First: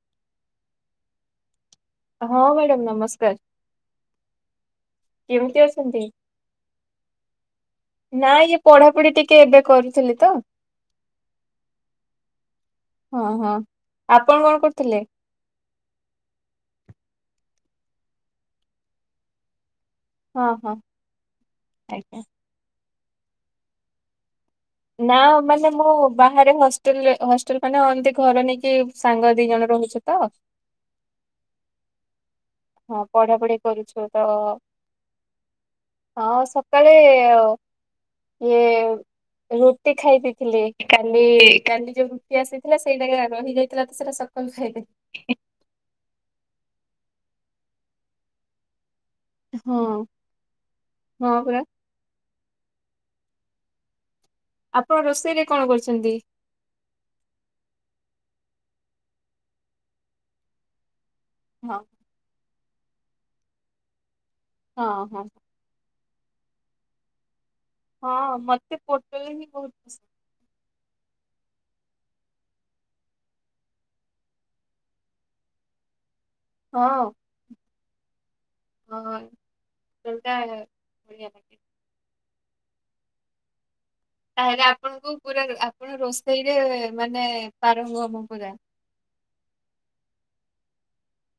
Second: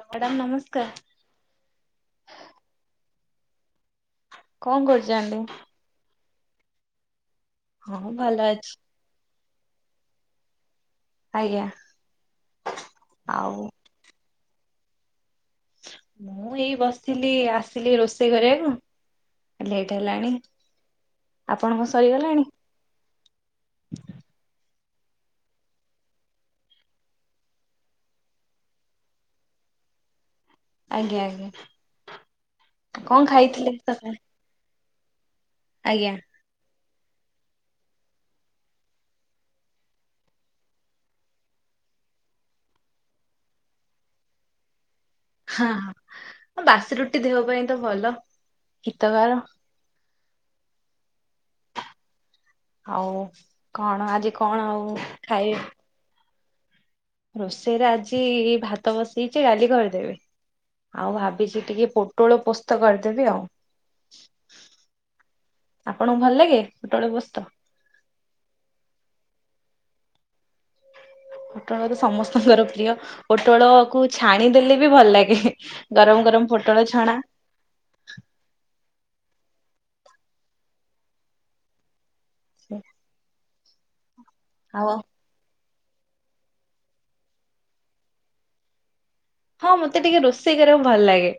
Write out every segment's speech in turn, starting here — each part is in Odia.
ହ ମ୍ୟାଡ଼ାମ ନମସ୍କାର। ହଁ ମ୍ୟାଡ଼ାମ ନମସ୍କାର। କଣ କରୁଛନ୍ତି? କେମିତି ଅଛନ୍ତି? ହଁ ନା ଭଲ ଇଏ ଅଛି ପଢାପଢି ଟିକେ ଏବେ କରୁଥିଲି ତ। ଆଜ୍ଞା। ହଁ ହଁ ଆଉ ଆପଣ କଣ କରୁଥିଲେ? ମୁଁ ଏଇ ବସିଥିଲି ଆସିଲି ରୋଷେଇ କରିବାକୁ ହେଲେ ଏ ହେଲାଣି ହଁ ହଁ ।ଆପଣଙ୍କ ଆଜ୍ଞା। ସରିଗଲାଣି? ନା ମାନେ ମୁଁ ବାହାରେ ହଷ୍ଟେଲରେ ହଷ୍ଟେଲ ମାନେ ଏମତି ଘର ନେଇକି ସାଙ୍ଗ ଦି ଜଣ ରହୁଛୁ ତ। ଆଜ୍ଞା ହଁ ଆଜ୍ଞା କଣ ପଢାପଢି ଖାଇଥିଲେ କରୁଛୁ ସକାଳେ? ତ ଆଜ୍ଞା ହଁ ସକାଳେ ଇଏ ରୁଟି ଖାଇ ଦେଇଥିଲି କାଲି କାଲି ଯୋଉ ରୁଟି ଆସିଥିଲା ସେଇଟା ରହିଯାଇଥିଲା ତ ସେଇଟା ସକା କହିଲି ଖାଇଦେବି। ହଁ ହଁ ବାସି ରୁଟି ଦେହ ପାଇଁ ତ ଭଲ। ହିତକାର ହଁ ହଁ ପା ଆଉ କଣ ଆଜି କଣ ଆପଣ ଆଉ ରୋଷେଇରେ କଣ ଖାଇବେ। କରୁଛନ୍ତି? ରୋଷେଇରେ ଆଜି ଭାତ ବସେଇଛି ଡାଲି କରିଦେବି। ଆଉ ଭାବିଛି ହଁ ଟିକେ ପୋଟୋଳ ପୋସ୍ତ କରିଦେବି ଆଉ। ହଁ ହଁ। ଆପଣଙ୍କୁ ଭଲ ଲାଗେ ପୋଟଳୁ ପୋସ୍ତା। ହଁ ମତେ ପୋଟଲ ହିଁ ବହୁତ ପସନ୍ଦ। ପୋଟଳ ତ ସମସ୍ତଙ୍କର ପ୍ରିୟ ପୋଟଳ କୁ ଛାଣିଦେଲେ ବି ଭଲ ଲାଗେ ଗରମ। ଗରମ ପୋଟଳ ଛଣା। ହଁଟା ବଢିଆ ଲାଗେ। ହ। ତାହେଲେ ଆପଣଙ୍କୁ ପୁରା ଆପଣ ରୋଷେଇରେ ମାନେ ପାର ହୁ ଆମ ପା। ହଁ ମତେ ଟିକେ ରୋଷେଇ କରିବାକୁ ଭଲ ଲାଗେ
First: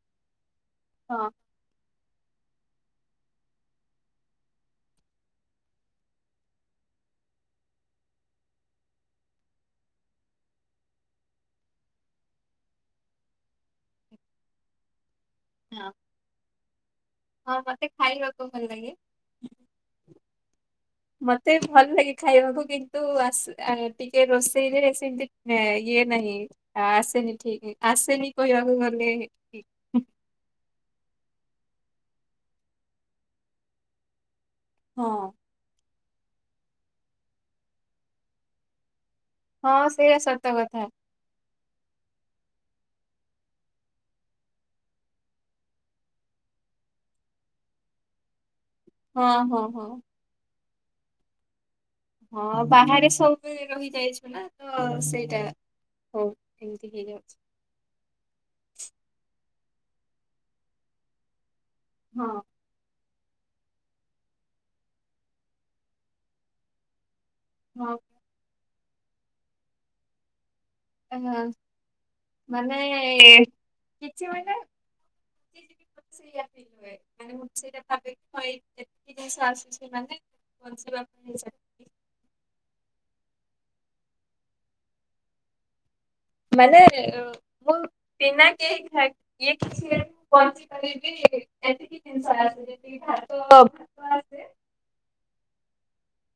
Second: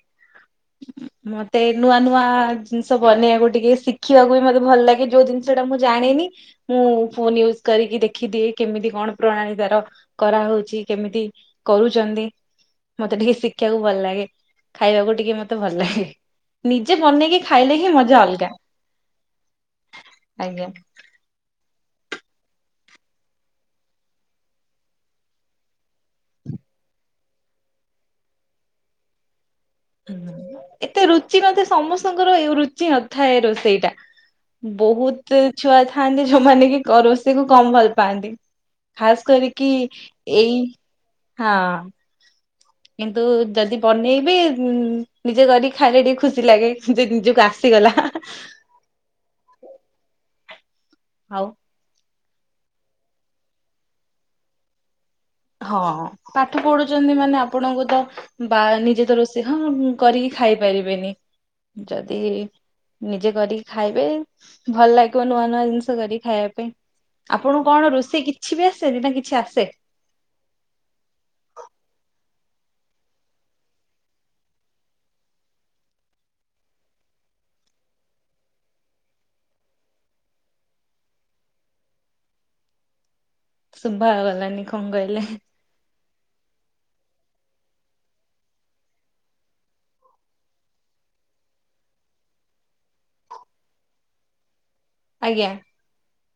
ହଁ ମତେ ନୂଆ ନ। ନୂଆ ଜିନିଷ ବନେଇବାକୁ ଟିକେ ଶିଖିବାକୁ ବି ମତେ ଭଲ ଲାଗେ ଯୋଉ ଜିନିଷ ଟା ମୁଁ ଜାଣିନି ମୁଁ ଫୋନ ୟୁଜ କରିକି ଦେଖିଦିଏ କେମିତି କଣ ପ୍ରଣାଳୀ ତାର କରାହଉଛି କେମିତି କରୁଛ ନ୍ତି ମତେ ଟିକେ ଶିଖିବାକୁ ଭଲ ଲାଗେ ଖାଇବାକୁ ଟିକେ ମତେ ଭଲ ହଁ ଲାଗେ ନିଜେ ବନେଇକି ହଁ ଖାଇଲେ ମତେ ହିଁ ମଜା ଖାଇବାକୁ ଅଲଗା। ଭଲ ଲାଗେ। ଆଜ୍ଞା। ମତେ ଭଲ ଲାଗେ ଖାଇବାକୁ କିନ୍ତୁ ଆଶ୍ ଟିକେ ରୋଷେଇରେ ସେମତି ଏ ଇଏ ନାହିଁ ଆସେନି ଠିକ ଆସେନି କହିବାକୁ ଗଲେ ହୁଁ ଏତେ ରୁଚି ନଥାଏ ସମସ୍ତଙ୍କର ଏ ରୁଚି ନଥାଏ ରୋଷେଇଟା। ହଁ ବହୁତ ଛୁଆ ଥାଆନ୍ତି ଯୋଉମାନେ କି ରୋଷେଇ କୁ କମ ଭଲ ପାଆନ୍ତି। ଖାସ୍ କରିକି ହଁ ସେଇଟା ସତ ଏଇ କଥା ହଁ। କିନ୍ତୁ ଯଦି ବନେଇବି ନିଜେ କରି ଖାଇଲେ ଟିକେ ଖୁସି ଲାଗେ ଯେ ନିଜକୁ ଆସେ ଗଲା ହଁ ହଁ ହଁ। ହଉ। ହଁ ବାହାରେ ସବୁ ରହିଯାଇଛୁ ନା ତ ସେ ହଁ ପାଠ ପଢୁଛନ୍ତି ମାନେ ଆପଣଙ୍କୁ ତ ବା ନିଜେ ତ ରୋଷେଇ ହଁ କରିକି ଖାଇପାରିବେନି ଯଦି ହଁ ନିଜେ କରିକି ଖାଇବେ ଭଲ ଲାଗିବ ନୂଆ ନୂଆ ଜିନିଷ କରିକି ଖାଇବା ପାଇଁ ଆପଣଙ୍କୁ ହଁ କଣ ରୋଷେଇ କିଛି ବି ଆସେନି ନା କିଛି ଆସେ ହ ମାନେ କିଛି ମାନେ ମୁଁ ସେଇଟ ଭାକ ଜିନିଷ ଆସୁଛି ମାନ [unintelligible] କଣସି ବା [unintelligible] ଶୁଭ ଗଲାନି କଣ କହିଲେ? ମାନେ ମୁଁ ବିନା କେହି ଇଏ କିଛି ମୁ ବଞ୍ଚି ପାରିବି ଯେତିକି ଜିନିସ ଆସେ ଯେମିତିକି ଭାତ ଅ ଭାତ ଆସେ ଆଜ୍ଞା।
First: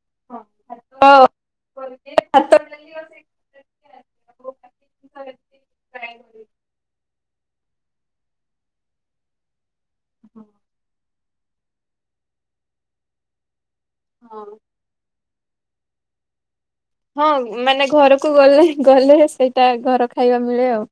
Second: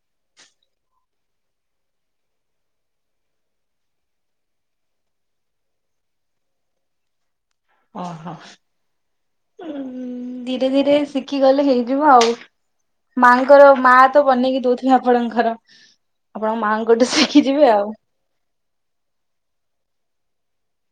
ଭାତ [unintelligible] ଖାଇ [unintelligible] ଓହୋ ଧୀରେ ଧୀରେ ସି ଶିକିଗଲେ ହେଇଯିବ ଆଉ ମାଆଙ୍କର ମା ତ ହଁ ବନେଇକି ଦଉଥିବେ ଆପଣଙ୍କ ଘର ହଁ ମାନେ ଘରକୁ ଗଲେ ଗଲେ ସେଇଟା ଘର ଖାଇବା ମିଳେ ଆଉ।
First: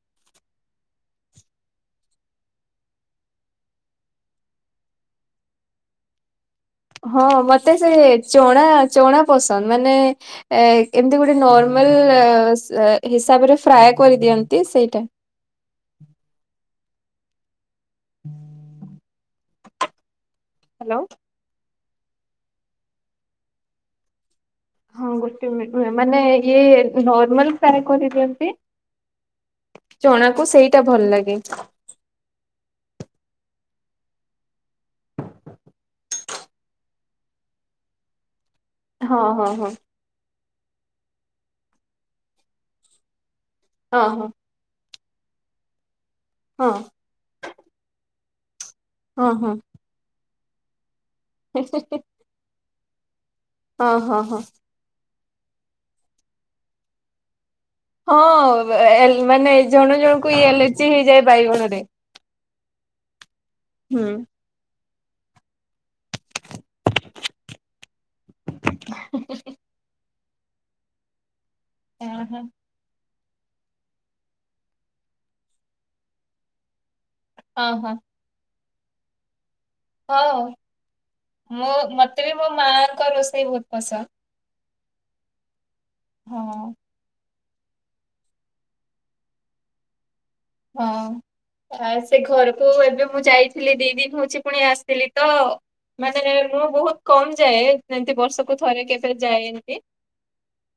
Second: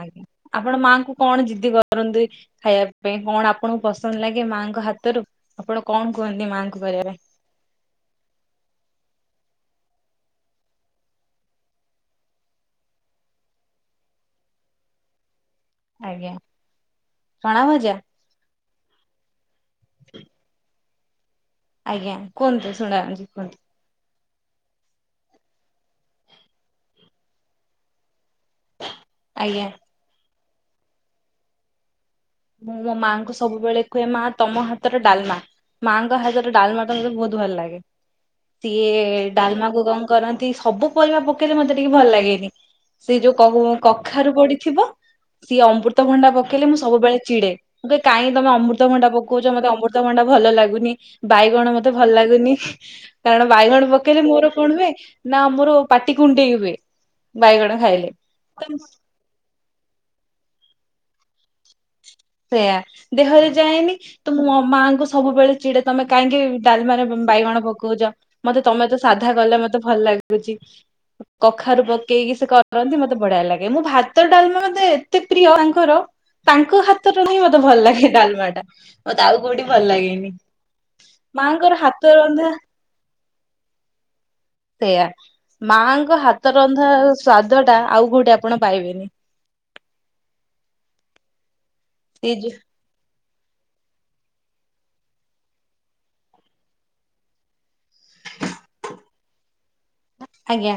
ଆଜ୍ଞା ଆପଣ ମାଙ୍କୁ କଣ ଜିଦି କରନ୍ତି ଖାଇବା ପାଇଁ କଣ ଆପଣଙ୍କୁ ପସନ୍ଦ ଲାଗେ ମାଙ୍କ ହାତରୁ ଆପଣ କଣ? କୁହନ୍ତି ମା କୁ ହଁ ମତେ ସେ ଚଣା ଚଣା ପସନ୍ଦ ମାନେ ଏମତି ଗୋଟେ ନମାଲ ହିସାବରେ ଫ୍ରାଏ କରିି କେମତି ସେଇଟା ଆଜ୍ଞା ଚଣା ଭଜା ହୁଁ! [unintelligible] ହ୍ୟାଲୋ! । ଆଜ୍ଞା କୁହନ୍ତୁ ଶୁଣାଯାଉିଛି କୁହନ୍ତୁ। ହଁ ଗୋଟେ ମିନୀଟି୍ ମାନେ ଏଇ ନର୍ମାଲ ଫ୍ରାଏ କରିଦିଅନ୍ତି। ଆଜ୍ଞା। ତାକୁ ସେଇଟା ଭଲ ଲାଗେ। ମୁଁ ମୋ ମାଙ୍କୁ ସବୁବେଳେ କୁହେ ମା ତମ ହାତର ଡାଲମା ମାଙ୍କ ହାତର ଡାଲମା ଟା ମତେ ବହୁତ ଭଲ ଲାଗେ ସିଏ ହଁ ହଁ ହଁ ଡାଲମାକୁ କଣ କରନ୍ତି ସବୁ ପରିବା ପକେଇଲେ ମତେ ଟିକେ ଭଲ ଲାଗେନି ସେ ଯୋଉ କହୁ ହଁ ହଁ କଖାରୁ ପଡିଥିବ ସିଏ ଅମୃତଭଣ୍ଡା ପକେଇଲେ ହଁ ମୁଁ ସବୁବେଳେ ଚିଡେ ମୁଁ କହେ କାହିଁ ତମେ ଅମୃତ ଅମୃତଭଣ୍ଡା ହଁ ପକଉଛ ହଁ। ମତେ ଅମୃତଭଣ୍ଡା ଭଲ ଲାଗୁନି ବାଇଗଣ ମତେ ଭଲ ଲାଗୁନି କାରଣ ବାଇଗଣ ହଁ ହଁ ପକେଇଲେ ହଁ ମୋର କଣ ହୁଏ ନା ମୋର ପାଟି କୁଣ୍ଡେଇ ହୁଏ। ବାଇଗଣ ଖାଇଲେ। ତ ହଁ ମାନେ ଜଣ ଜଣଙ୍କୁ ଇ ଏଲର୍ଜି ହେଇଯାଏ ବାଇଗଣ ରେ। ସେଇୟା ଦେହରେ ଯାଏନି ତୁ ମୋ ମାଙ୍କୁ ସବୁବେଳେ ଚିଡ଼େ ତମେ କାହିଁକି ଡାଲି ମାନେ ବାଇଗଣ ପକାଉଛ ମତେ ତମେ ତ ସାଧା କଲେ ମତେ ଭଲ ଲାଗୁଛି କଖାରୁ ହଁ ପକେଇକି ହଁ ସେ କରନ୍ତି ମତେ ବଢିଆ ଲାଗେ ମୁଁ ଭାତ ଡାଲମା ମତେ ଏତେ ପ୍ରିୟ ତାଙ୍କର ତାଙ୍କ ହାତ ହାତର ହିଁ ମତେ ହଁ ଭଲ ହଁ। ଲାଗେ ଡାଲମା ଟା ମତେ ଆଉ କୋଉଠି ଭଲ ଲାଗେନି ହଉ। ମୋ ମାଙ୍କର ହାତ ମତେ ବି ମୋ ରନ୍ଧା [inaudible] ପସନ୍ଦ ସେଇୟା ମାଙ୍କ ହାତ ହଁ ରନ୍ଧା ସ୍ଵାଦ ଟା ଆଉ କୋଉଟି ଆପଣ ପାଇବେନି। ହଁ ଆ ସେ ଘରକୁ ଏବେ ମୁଁ ଯାଇ ଥିଲି ଦି ଦିନ ହଉଛି ପୁଣି ଆସିଥିଲି ତ ମାନେ ମୁଁ ବହୁତ କମ ଯାଏ ଏମତି ବର୍ଷକୁ ଥରେ କେବେ ଯାଏ ଏମତି ଆଜ୍ଞା!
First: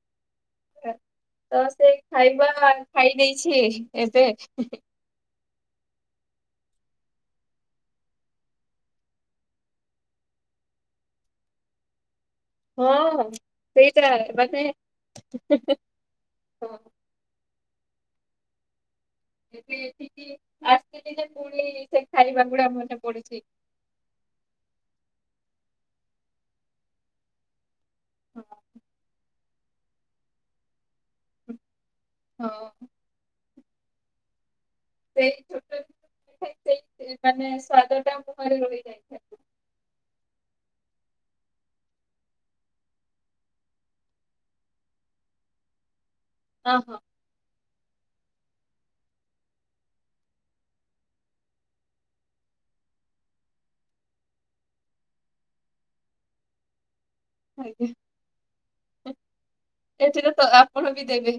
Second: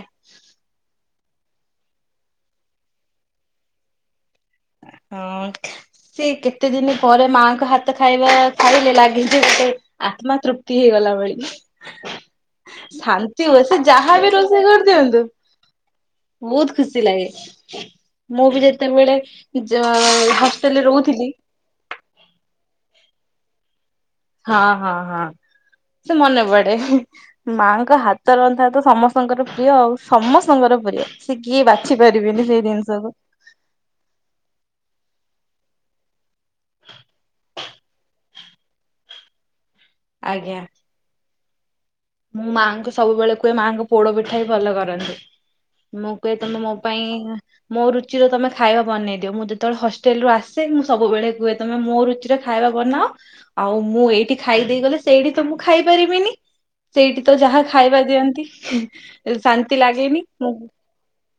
ତ ସେ ଖାଇବା ଖାଇ ଦେଇେଇଛି ଏବେ ହଁ! [unintelligible] ସେ କେତେ ଦିନ ପରେ ମାଙ୍କ ହାତ ଖାଇବା ଖାଇଲେ ଲାଗିଛି ଗୋଟେ ଆତ୍ମା ତୃପ୍ତି ହେଇଗଲା। [unintelligible] ହଁ ଶାନ୍ତି ହୁଏ ସେ ସେଇଟା ମାନେ ଯାହାବିରୋଷେଇ କରିଦିଅନ୍ତୁ। ବହୁତ ହଁ, ଖୁସି ଲାଗେ ମୁଁ ବି ଯେତେବେଳେ ଏବେ ଏଠିକି ହସ୍ପିଟାଲରେ ଆସିଥିଲି ଯେ ରହୁଥିଲି। ପୁଣି ସେ ଖାଇବା [inaudible] ହଁ ହଁ ହଁ ସେ ମନେ ପଡେ ମା ଙ୍କ ହାତ ହଁ ରନ୍ଧା ତ ସମସ୍ତଙ୍କର ପ୍ରିୟ ଆଉ ସମସ୍ତଙ୍କର ପ୍ରିୟ ସେଏ କିଏ ବି ବୁଝି ପାରିବିନି ସେଇ ହଁ ଜିନିଷକୁୁ ସେଇ ଛୋଟ ସେ ମାନେ ସ୍ଵାଦଟା ମୁହଁରେ ରହିଯାଇଥାଏ। ଆଜ୍ଞା! ମୁଁ ମାଆଙ୍କୁ ସବୁବେଳେ କୁହେ ମାଆଙ୍କ ପୋଡ ପିଠା ହିଁ ଭଲ କରନ୍ତି ମୁଁ କୁହେତ ମୋ ହଁ ହଁ ପାଇଁ ମୋ ରୁଚି ର ତମେ ଖାଇବା ବନେଇ ଦିଅ ମୁଁ ଯେତେବେଳେ ହଷ୍ଟେଲ ରୁ ଆସେ ମୁଁ ସବୁବେଳେ କୁେ ତମେ ମୋ ରୁଚିରେ ଖାଇବା ବନାଅ ଆଉ ମୁଁ ଏଇଠି ଖାଇ ଦେଇେଇ ଗଲେ ସେଇଠି ତ ମୁଁ ଖାଇ ପାରିବିନି। ସେଇଠି ତ ଯାହା ଆଜ୍ଞା। ଖାଇବା ଦିଅନ୍ତି ଶାନ୍ତି ଲାଗେନି ଏଥିରେ ତ ମୁଁ ଆପଣ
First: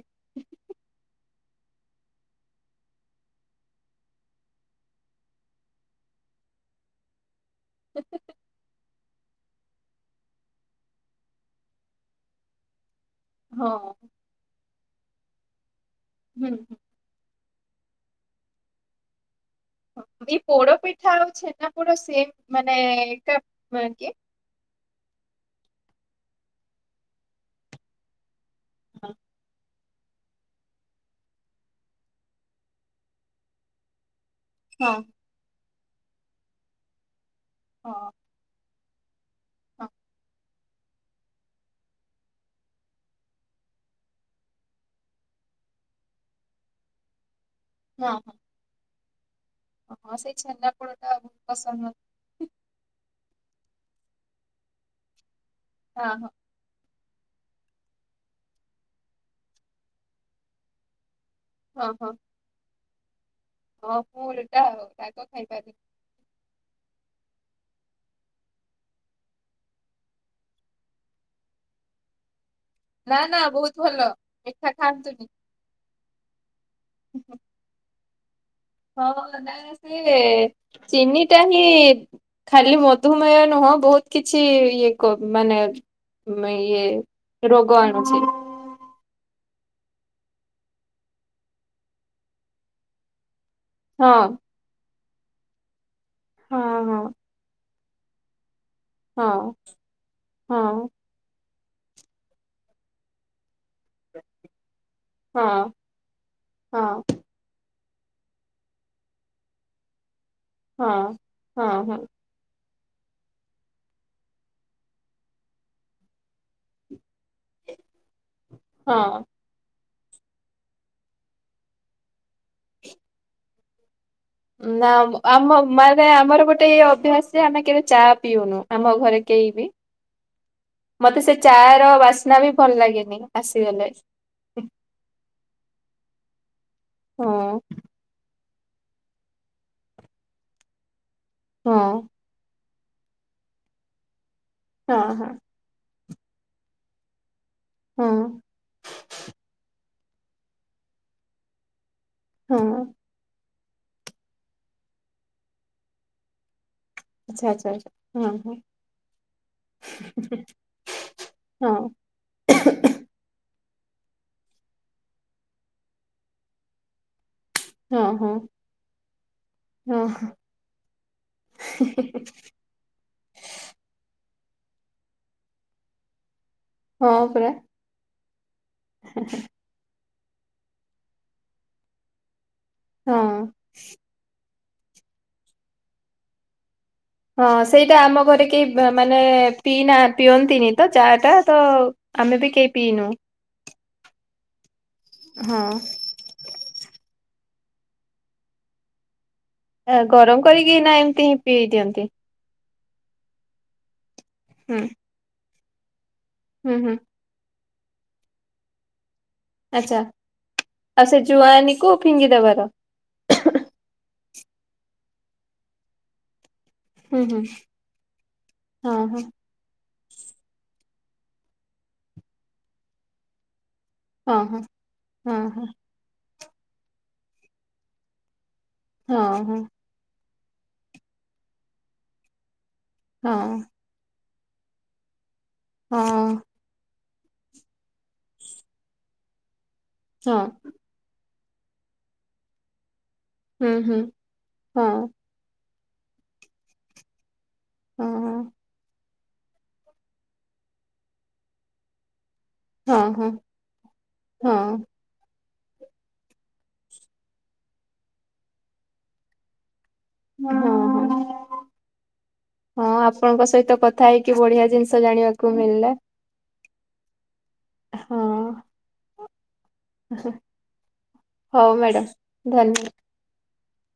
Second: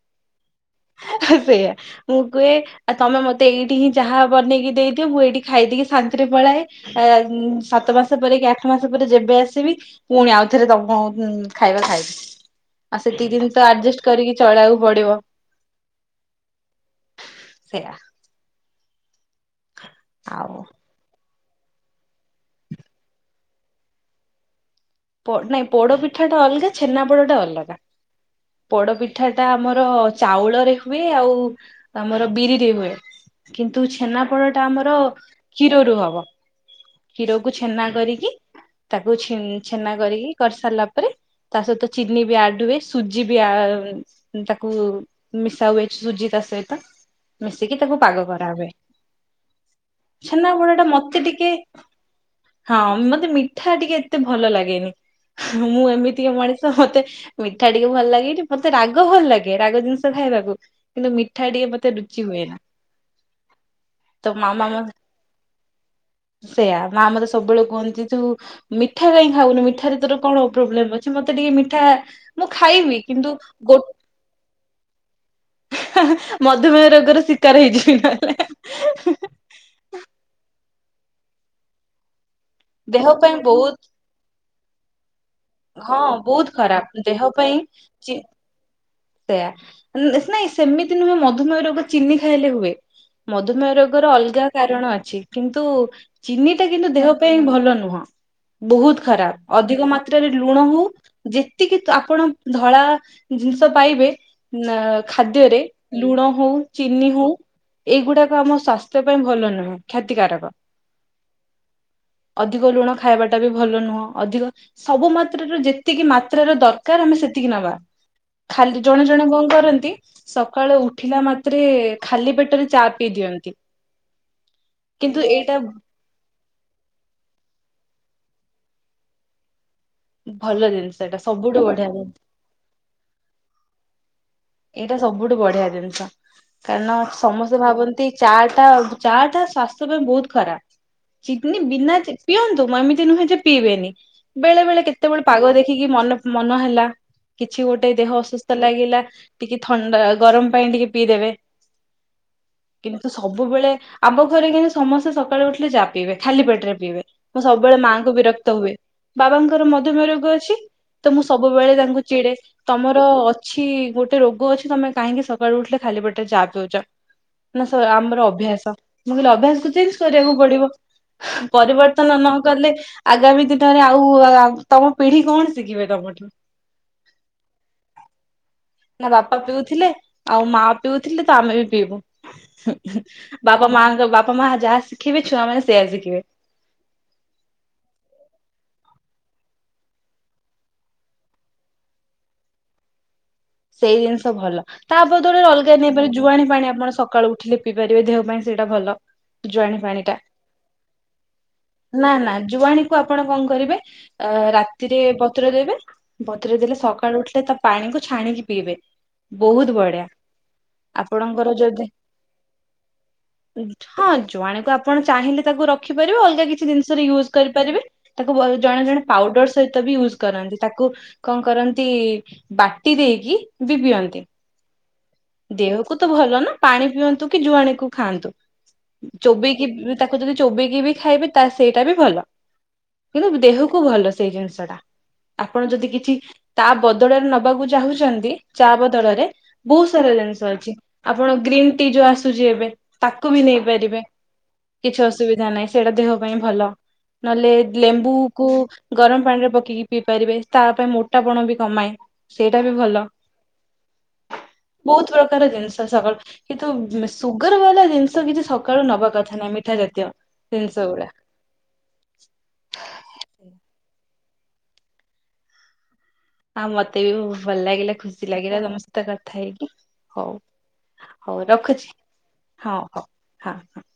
[unintelligible] ସେଇୟା ମୁଁ କୁହେ ଆଉ ତମେ ମତେ ଏଇଠି ହିଁ ଯାହା ବନେଇକି ଦେଇଦିଅ ମୁଁ ଏଇଠି ଖାଇଦେଇକି ଶାନ୍ତି ପଳାଏ ସାତ ମାସ ପରେ କି ଆଠ ମାସ ପରେ ଯେବେ ଆସିବି ପୁଣି ଆଉ ଥରେ ତମକୁ ଖାଇବା ଖାଇବି ଆଉ ସେତିକି ଦିନ ତ ହଁ ଆଡଜଷ୍ଟ କରିକି ଚଳଉ ପଢିବ। ହୁଁ ହୁଁ। [unintelligible] ସେଇଆା। ଏ ପୋଡ ପିଠା ଆଉଛେ। ନା ପୁରା ସେମ ମାନୋ କି। ନାଇଁ ପୋଡ ପିଠା ଟା ଅଲଗା ଛେନା ପୋଡ ଟା ଅଲଗା ପୋଡ ହଁ ପିଠା ଟା ଆମର ଆମ ଚାଉଳ ରେ ହୁଏ ଆଉ ଆମର ବିରିରେ ହୁଏ କିନ୍ତୁ ଛେନା ଆପଣ ଟା ହଁ ଆମର କ୍ଷୀରରୁୁ ହବ କ୍ଷୀରକୁୁ ଛେନା ହଁ କରିକି ତାକୁ ହଁ ଛେନା କରିକି କରିସାରିଲା ପରେ ତା ସହିତ ଚିନି ବି ଆଡ ହୁଏ ସୁଜି ବି ତାକୁ ମିଶା ହୁଏ ସୁଜି ତା ସହିତ ମିଶିକି ତାକୁ ପାଗ ହଁ କରା ହୁଏ। ହଁ ହଁ ସେଇ ଛେନାଗୁଡ଼ ଟା ଛେନାପୋଡଟା ମତେ ବହୁତ ଟିକେ ପସନ୍ଦ ମତେ ହଁ ମତେ ମିଠା ଟିକେ ଏତେ ଭଲ ଲାଗେନି ମୁଁ ହଁ ହଁ ଏମିତିକା ମଣିଷ ମତେ ମିଠା ଟିକେ ଭଲ ଲାଗେନି ମତେ ରାଗ ଭଲ ଲାଗେ ରାଗ ଜିନିଷ ଖାଇବାକୁ କିନ୍ତୁ ମି ଠା ଟିକେ ହଁ ମତେ ହଁ ରୁଚି ହୁଏନା। ହଁ ମୁଁ ତ ଓଲଟା ମାମ ମ ଆଉ ରାଗ ଖାଇପାରେନି ସେଇୟା ମାମ ତ ସବୁବେଳେ କୁହନ୍ତି ତୁ ମି ମିଠା କାଇଁ ଖାଉନୁ ମିଠାରେ ତୋର କଣ ପ୍ରୋବ୍ଲେମ ଅଛି ମତେ ଟିକେ ମିଠା ମୁଁ ଖାଇବି ନା କିନ୍ତୁ ନା ବହୁତ ଗୋଟା ଭଲ ମିଠା ଖାଆନ୍ତୁନି। ମଧୁମେହ ରୋଗର ଶିକାର ହେଇଯିବି ନା। ହଁ ନା ସେ ଚିନି ଟା ହିଁ ଖାଲି ଦେହ ପାଇଁ ମଧୁମେହ ନୁହଁ ବହୁତ କିଛି ଇଏ କ ମାନେ ହଁ ବହୁତ ମେ ଇଏ ଖରାପ ରୋଗ ଆଣୁଛି। ସେଇୟା ନାଇଁ ସେମିତି ନୁହେଁ ମଧୁମେହ ରୋଗ ଚିନି ଖାଇଲେ ହୁଏ। ମଧୁମେହ ହଁ ରୋଗର ଅଲଗା କାରଣ ଅଛି କିନ୍ତୁ ଚିନିଟା ହଁ କିନ୍ତୁ ହଁ ଦେହ ପାଇଁ ଭଲ ନୁହଁ। ବହୁତ ହଁ ଖରାପ ଅଧିକ ମାତ୍ରାରେ ଲୁଣ ହଉ ହଁ ଯେ ଏତିକି ତ ଆପଣ ଧଳା ପାଇବେ ନା ଖାଦ୍ୟରେ ହଁ ଲୁଣ ହଉ ହଁ ଚିନି ହଉ ଏଇଗୁଡାକ ଆମ ସ୍ୱାସ୍ଥ୍ୟ ପାଇଁ ଭଲ ନୁହେଁ ଖା ତିକାରକ ହଁ ହଁ ହଁ ଅଧିକ ଲୁଣ ଖାଇବାଟା ବି ଭଲ ନୁହଁ ଅଧିକ ସବୁ ମାତ୍ରାର ଯେତିକି ମାତ୍ରାର ଦରକାର ଆମେ ସେତିକି ନବା। ଖାଲି ଜଣେ ହଁ। ଜଣେ କଣ କରନ୍ତି। ସକାଳେ ଉଠିଲା ମାତ୍ରେ ଖାଲି ପେଟରେ ଚା ପିଇ ଦିଅନ୍ତି। ନା କିନ୍ତୁ ଏଇଟା ଆମ ମାନେ ଆମର ଗୋଟେ ଏଇ ଅଭ୍ୟାସ ଯେ ଆମେ କେବେ ଚା ପିଉନୁ ଆମ ଘରେ କେହି ବି। ଭଲ ଜିନିଷ ଏଟା ମତେ ସେ ସବୁଠୁ ଚା' ବଢିଆ ର ଜିନିଷ ବାସ୍ନା ବି ଭଲ ଲାଗେନି ଆସିଗଲେ। ଏଇଟା ସବୁଠୁ ବଢିଆ ଜିନିଷ କାରଣ ସମସ୍ତେ ହଁ ଭାବନ୍ତି ଚା ଟା ଚା ଟା ସ୍ଵାସ୍ଥ୍ୟ ପାଇଁ ବହୁତ ଖରାପ ଚିନି ବିନା ହଁ। ଚି ପିଅନ୍ ତୁ ଏମିତି ନୁହେଁ ଯେ ପିଇବେନି ବେଳେ ବେଳେ ହଁ କେତେବେଳେ ହଁ ପାଗ ଦେଖିକି ମନେ ମନ ହେଲା। କିଛି ଗୋଟେ ଦେହ ହଁ ଅସୁସ୍ଥ ଲାଗିଲା ଟିକେ ଥଣ୍ଡା ଗରମ ପାଇଁ ଟିକେ ପିଇଦେବେ। ହଁ କିନ୍ତୁ ସବୁବେଳେ ଆମ ଘରେ କିନ୍ତୁ ସମସ୍ତେ ସକାଳୁ ଉଠିଲେ ଚା ପିଇବେ ଖାଲି ପେଟରେ। ପାଇବେ ମୁଁ ଆଚ୍ଛା ଆଚ୍ଛା ସବୁବେଳେ ଆଚ୍ଛା ମାଆଙ୍କୁ ହଁ ବିରକ୍ତ ହଁ ହୁଏ ବାବାଙ୍କର ମଧୁମେହ ରୋଗ ଅଛି। ତ ମୁଁ ସବୁବେଳେ ହଁ। ତାଙ୍କୁ ଚିଡେ ତମର ଅଛି। ଗୋଟେ ରୋଗ ଅଛି ତମେ କାହିଁକି ସକାଳୁ ଉଠିଲେ ଖାଲି ପେଟରେ ଚାହା ପିଉଛ। ନା ସ ହଁ ଆମର ହଁ ଅଭ୍ୟାସ ମୁଁ କହିଲି ଅଭ୍ୟାସ ତ ଚେଞ୍ଜ ହଁ କରିବାକୁ ପଡିବ। ପରିବର୍ତ୍ତନ ନ କଲେ ଆଗାମୀ ଦିନରେ ଆଉ ତମ ପିଢି କଣ ଶିଖିବେ ତମଠୁ। ହଁ ପରା। ନା ବାପା ପିଉଥିଲେ ଆଉ ମା ପିଉଥିଲେ ତ ଆମେ ବି ପିଇବୁ ହଁ। ବାପା ମାଆଙ୍କ ବାପା ମା ଯାହା ଶିଖିବେ ଛୁଆମାନେ ସେଇଆ ଶିଖିବେ। ହଁ ସେଇଟା ଆମ ଘରେ କେହି ମାନେ ପିଇ ନାହାନ୍ତି ପିଅନ୍ତିନି ତ ଚା ଟା ତ ଆମେ ବି କେହି ପିଇନୁ ସେଇ ଜିନିଷ ଭଲ ତା ବଦଳରେ ହଁ। ଅଲଗା ନେଇପାରେ ଜୁଆଣି ପାଣି ଆପଣ ସକାଳୁ ଲିପିପାରିବେ ଦେହପାଇଁ ସେଇଟା ଭଲ। ଜୁଆଣି ଆ ପାଣି ଟା ଗରମ କରିକି ନା ଏମିତି ହିଁ ପିଇ ଦିଅନ୍ତି। ନା ନା ଜୁଆଣି କୁ ଆପଣ କଣ କରିବେ ହୁଁ ରାତିରେ ପତ୍ର ଦେବେ ପତ୍ର ହୁଁ ଦେଲେ ହୁଁ ସକାଳୁ ଉଠିଲେ ତା ପାଣିକୁ ଛାଣିକି ପିଇବେ ବହୁତ ଆଚ୍ଛା ବଢିଆ। ଆଉ ସେ ଆପଣଙ୍କର ଜୁଆନି ଯଦି କୁ ଫିଙ୍ଗି ଦବାର। ହଁ। ଜୁଆଣିକୁ ଆପଣ ଚାହିଁଲେ ତାକୁ ରଖିପାରିବ ଅଲଗା କି ଛି ଜିନିଷରେ ହୁଁ ୟୁଜ୍ ହୁଁ କରିପାରିବେ ତାକୁ ବଲ୍ ଜଣେ ହଁ ଜଣେ ହଁ ପାଉଡର ସହିତ ୟୁଜ୍ କରନ୍ତି ତାକୁ କଣ କରନ୍ତି ବାଟି ଦେଇକି ବି ପିଅନ୍ତି। ହଁ ହଁ ଦେହକୁ ତ ଭଲ ନା ପାଣି ପିଅନ୍ତୁ କି ଜୁଆଣି କୁ ଖାଆନ୍ତୁ। ହଁ ହଁ ଚୋବେଇକି ତାକୁ ଯଦି ଚୋବେଇକି ବି ଖାଇବେ ତା ସେଇଟା ବି ଭଲ। ହଁ ହଁ କିନ୍ତୁ ଦେହକୁ ଭଲ ସେଇ ଜିନିଷ ଟା ଆପଣ ଯଦି ହଁ କିଛି ହଁ ତା ବ ବଦଳରେ ନବାକୁ ଚାହୁଁଛନ୍ତି ଚା ବଦଳରେ ବହୁତ ସାରା ହଁ ଜିନିଷ ଅଛି ଆ। ଆପଣ ଗ୍ରୀନ୍ ଟି ଯୋଉ ଆସୁଛି ଏବେ ତାକୁ ବି ହୁଁ ହୁଁ ନେଇପାରିବେ ହଁ କିଛି ଅସୁବିଧା ନାହିଁ। ସେଟା ଦେହ ପାଇଁ ଭଲ ନହେଲେ ହଁ ଲେମ୍ବୁକୁ ଗରମ ପାଣି ରେ ପକେଇକି ପିଇ ପାରିବେ ତା ପାଇଁ ମୋଟା ପଣ ବି କମାଇ ହଁ ହଁ ହଁ। ବହୁତ ପ୍ର ତାର ଜିନିଷ ସକାଳୁ କିନ୍ତୁ ସୁଗାର ବାଲା ଜିନିଷ କିଛି ସକାଳୁ ନବା କଥା ନାହିଁ ମିଠା ଜାତି ହଁ ହଁ ହଁ ଆପଣଙ୍କ ସହିତ କ ଥାଇକି ବଢିଆ ଜିନିଷ ଜାଣିବାକୁ ମିଳିଲା। ଆଁ ମତେ ବି ବହୁତ୍ ଭଲ ଲାଗିଲା ହଁ ଖୁସି ଲାଗିଲା ତମ ସହିତ କଥା ହେଇକି ହଉ। ହଉ ରଖୁଛି ମ୍ୟାଡାମ ଧନ୍ୟବାଦ। ହଁ ହଉ।